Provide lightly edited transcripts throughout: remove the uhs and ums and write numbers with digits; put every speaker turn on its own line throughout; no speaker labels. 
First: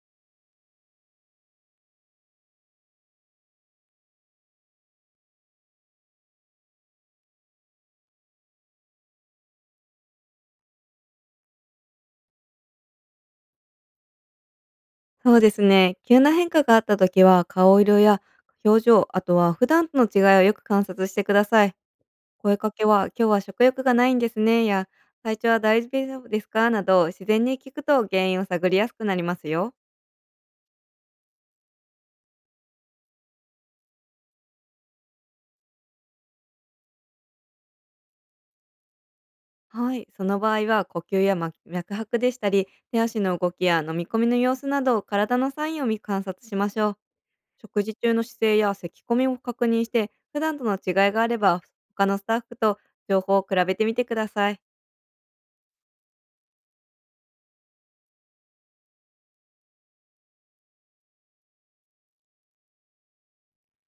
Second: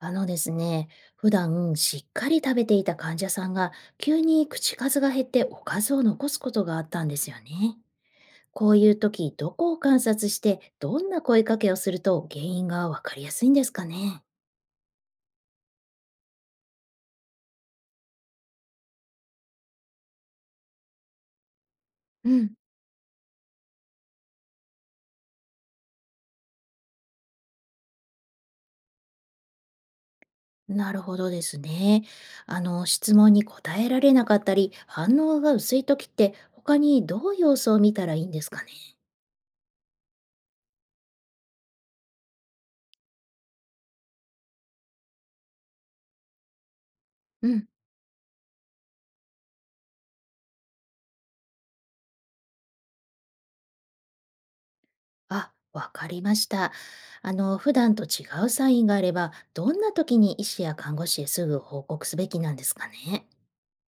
あのですね、普段しっかり食べていた患者さんが急に口数が減っておかずを残すことがあったんですよね。こういう時、どこを観察してどんな声かけをすると原因がわかりやすいんですかね。
そうですね。急な変化があった時は、顔色や表情、あとは普段との違いをよく観察してください。
うん、
声かけは、今日は食欲がないんですね、や、体調は大丈夫ですかなど、自然に聞くと原因を探りやすくなりますよ。
なるほどですね。質問に答えられなかったり、反応が薄い時って他にどう様子を見たらいいんですかね。
はい、その場合は呼吸やま脈拍でしたり、手足の動きや飲み込みの様子など、体のサインを見観察しましょう。食事中の姿勢や咳込みを確認して、普段との違いがあれば、他のスタッフと情報を比べてみてください。
あ、わかりました。普段と違うサインがあれば、どんな時に医師や看護師へすぐ報告すべきなんですかね。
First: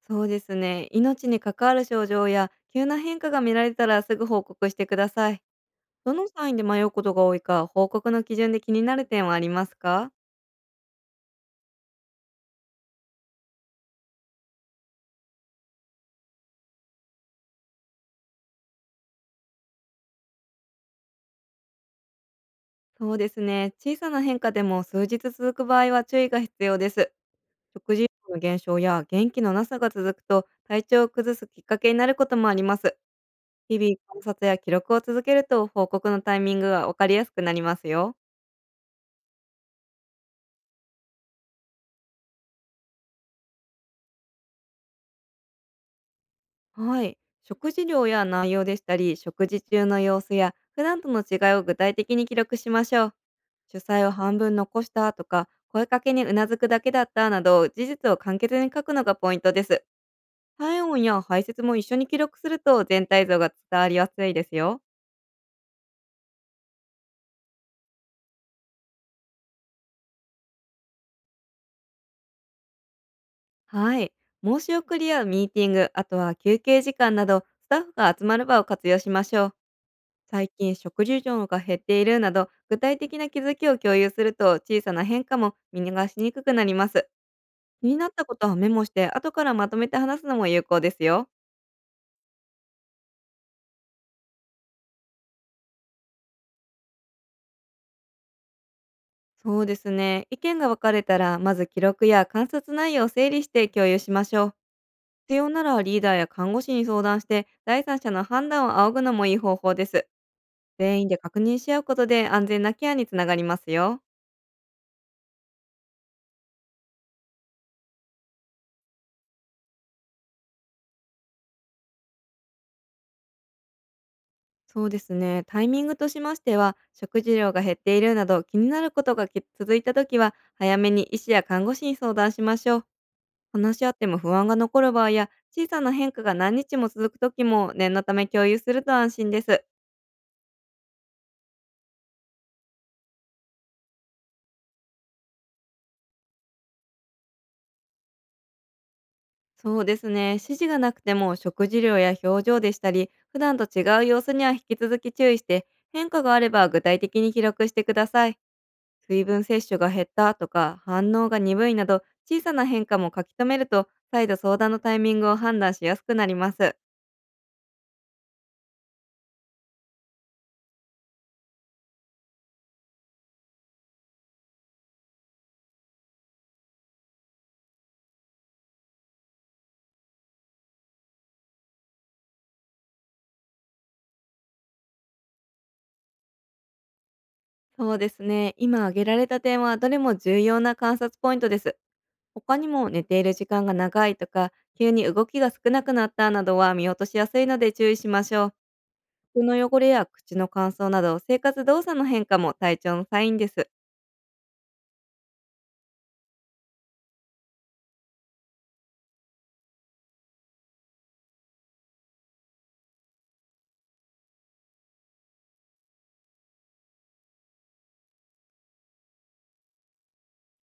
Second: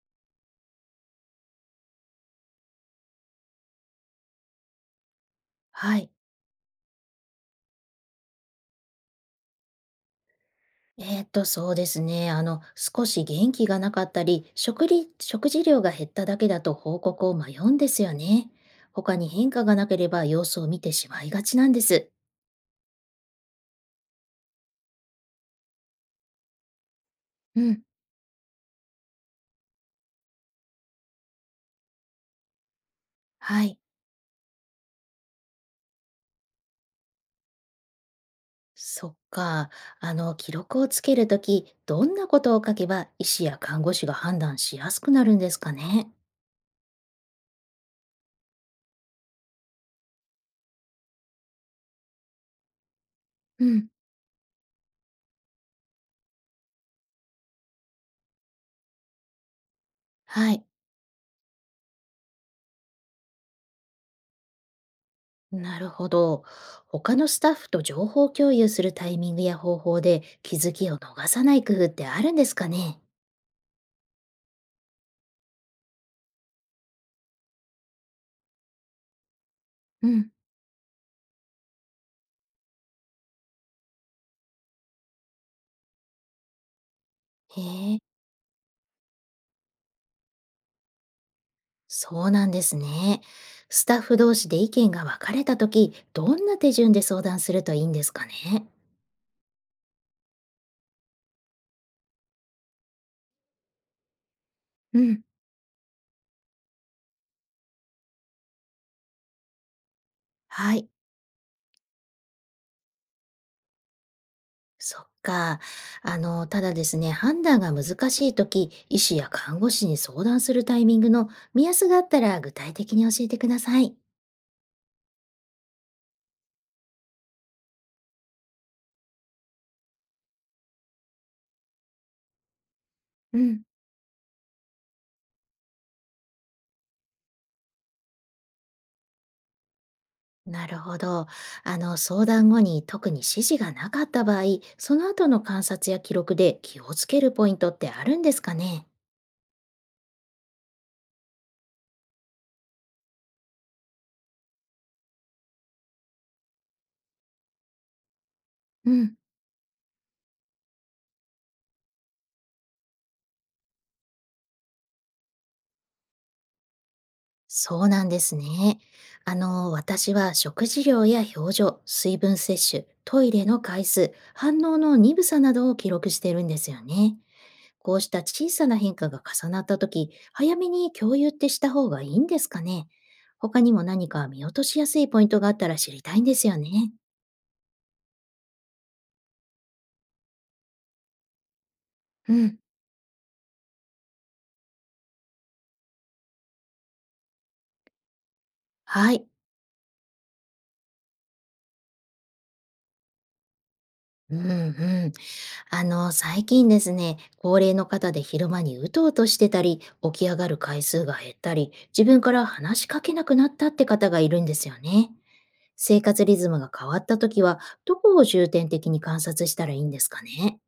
そうですね。命に関わる症状や急な変化が見られたらすぐ報告してください。
はい。
どのサインで迷うことが多いか、報告の基準で気になる点はありますか？
そうですね。少し元気がなかったり、食事量が減っただけだと報告を迷うんですよね。他に変化がなければ様子を見てしまいがちなんです。
そうですね。小さな変化でも数日続く場合は注意が必要です。
うん。
食事量の減少や元気のなさが続くと体調を崩すきっかけになることもあります。
は
日
い。
々観察や記録を続けると報告のタイミングがわかりやすくなりますよ。
そっか。記録をつけるとき、どんなことを書けば医師や看護師が判断しやすくなるんですかね。
はい。食事量や内容でしたり、食事中の様子や普段との違いを具体的に記録しましょう。
う
主
ん。
菜を半分残したとか、声かけにうなずくだけだったなど、事実を簡潔に書くのがポイントです。
はい、
体温や排泄も一緒に記録すると全体像が伝わりやすいですよ。
なるほど。他のスタッフと情報共有するタイミングや方法で気づきを逃さない工夫ってあるんですかね。
はい。申し送りやミーティング、あとは休憩時間など、スタッフが集まる場を活用しましょう。
うん、
最近食事量が減っているなど具体的な気づきを共有すると、小さな変化も見逃しにくくなります。
へ
気に
え、
なったことはメモして後からまとめて話すのも有効ですよ。
そうなんですね。スタッフ同士で意見が分かれたとき、どんな手順で相談するといいんですかね。
そうですね、意見が分かれたら、まず記録や観察内容を整理して共有しましょう。
うん、
必要ならリーダーや看護師に相談して、第三者の判断を仰ぐのもいい方法です。
はい、
全員で確認し合うことで安全なケアにつながりますよ。
そっか。ただですね、判断が難しいとき、医師や看護師に相談するタイミングの目安があったら具体的に教えてください。
そうですね。タイミングとしましては、食事量が減っているなど気になることがき続いたときは、早めに医師や看護師に相談しましょう。
うん。
話し合っても不安が残る場合や、小さな変化が何日も続くときも、念のため共有すると安心です。
なるほど。相談後に特に指示がなかった場合、その後の観察や記録で気をつけるポイントってあるんですかね。
そうですね。指示がなくても、食事量や表情でしたり、普段と違う様子には引き続き注意して、変化があれば具体的に記録してください。
うん、
水分摂取が減ったとか反応が鈍いなど、小さな変化も書き留めると再度相談のタイミングを判断しやすくなります。
そうなんですね。私は食事量や表情、水分摂取、トイレの回数、反応の鈍さなどを記録してるんですよね。こうした小さな変化が重なった時早めに共有ってした方がいいんですかね。他にも何か見落としやすいポイントがあったら知りたいんですよね。
そうですね。今挙げられた点はどれも重要な観察ポイントです。
う
他
ん。
にも寝ている時間が長いとか、急に動きが少なくなったなどは見落としやすいので注意しましょう。
はい。
服の汚れや口の乾燥など、生活動作の変化も体調のサインです。
うんうん。最近ですね、高齢の方で昼間にうとうとしてたり、起き上がる回数が減ったり、自分から話しかけなくなったって方がいるんですよね。生活リズムが変わった時は、どこを重点的に観察したらいいんですかね。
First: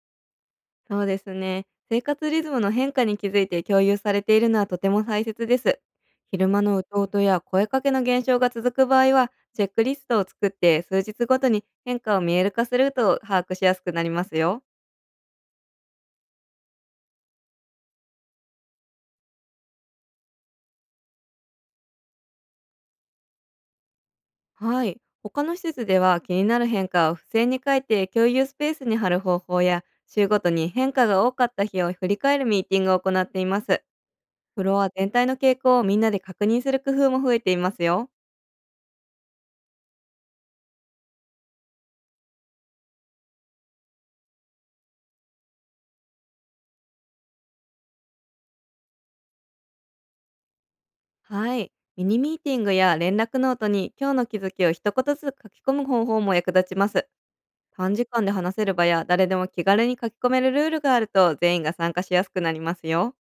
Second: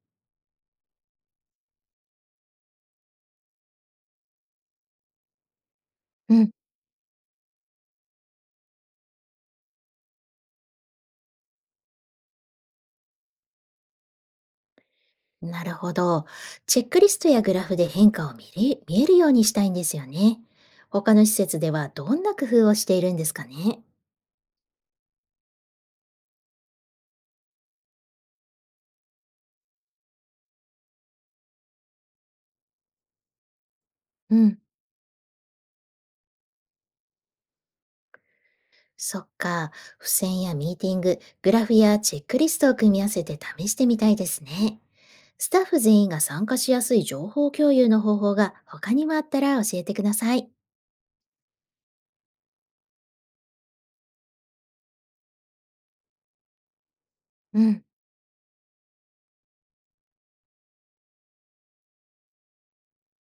そうですね。生活リズムの変化に気づいて共有されているのはとても大切です。
う
昼
ん、
間のうとうとや声かけの減少が続く場合は、チェックリストを作って数日ごとに変化を見える化すると把握しやすくなりますよ。
なるほど。チェックリストやグラフで変化を見えるようにしたいんですよね。他の施設ではどんな工夫をしているんですかね。
はい。他の施設では、気になる変化を付箋に書いて共有スペースに貼る方法や、週ごとに変化が多かった日を振り返るミーティングを行っています。
うん。
フロア全体の傾向をみんなで確認する工夫も増えていますよ。
そっか、付箋やミーティング、グラフやチェックリストを組み合わせて試してみたいですね。スタッフ全員が参加しやすい情報共有の方法が他にもあったら教えてください。
はい。ミニミーティングや連絡ノートに今日の気づきを一言ずつ書き込む方法も役立ちます。
うん、
短時間で話せる場や、誰でも気軽に書き込めるルールがあると、全員が参加しやすくなりますよ。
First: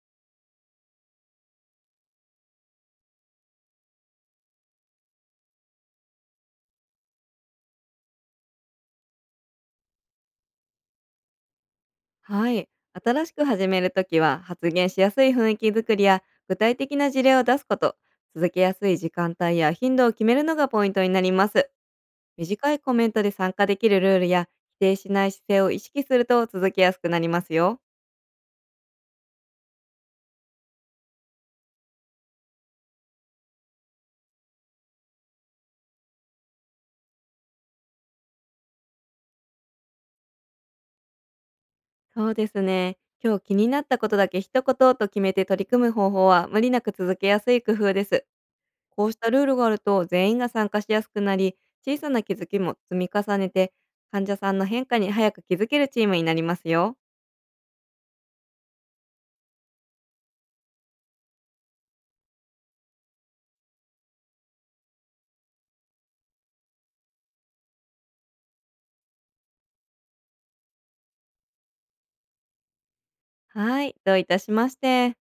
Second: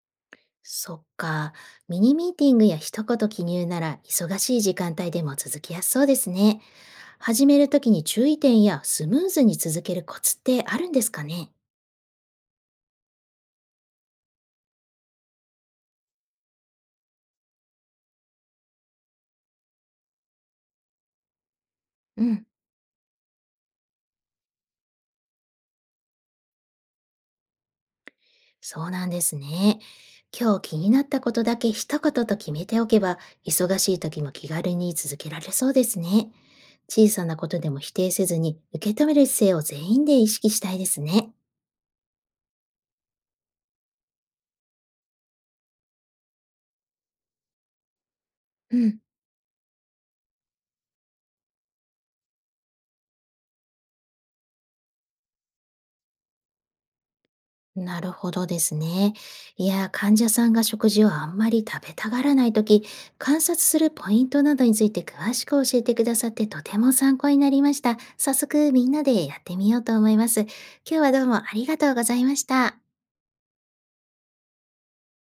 そっか、ミニミーティングや一言記入なら忙しい時間帯でも続きやすそうですね。始めるときに注意点やスムーズに続けるコツってあるんですかね。
はい。新しく始めるときは、発言しやすい雰囲気づくりや具体的な事例を出すこと、続けやすい時間帯や頻度を決めるのがポイントになります。
うん。
短いコメントで参加できるルールや、否定しない姿勢を意識すると続けやすくなりますよ。
そうなんですね。今日気になったことだけ一言と決めておけば、忙しい時も気軽に続けられそうですね。小さなことでも否定せずに、受け止める姿勢を全員で意識したいですね。
そうですね。今日気になったことだけ一言と決めて取り組む方法は、無理なく続けやすい工夫です。
うん、
こうしたルールがあると全員が参加しやすくなり、小さな気づきも積み重ねて、患者さんの変化に早く気づけるチームになりますよ。
なるほどですね。いや、患者さんが食事をあんまり食べたがらないとき、観察するポイントなどについて詳しく教えてくださってとても参考になりました。早速みんなでやってみようと思います。今日はどうもありがとうございました。
はい、どういたしまして。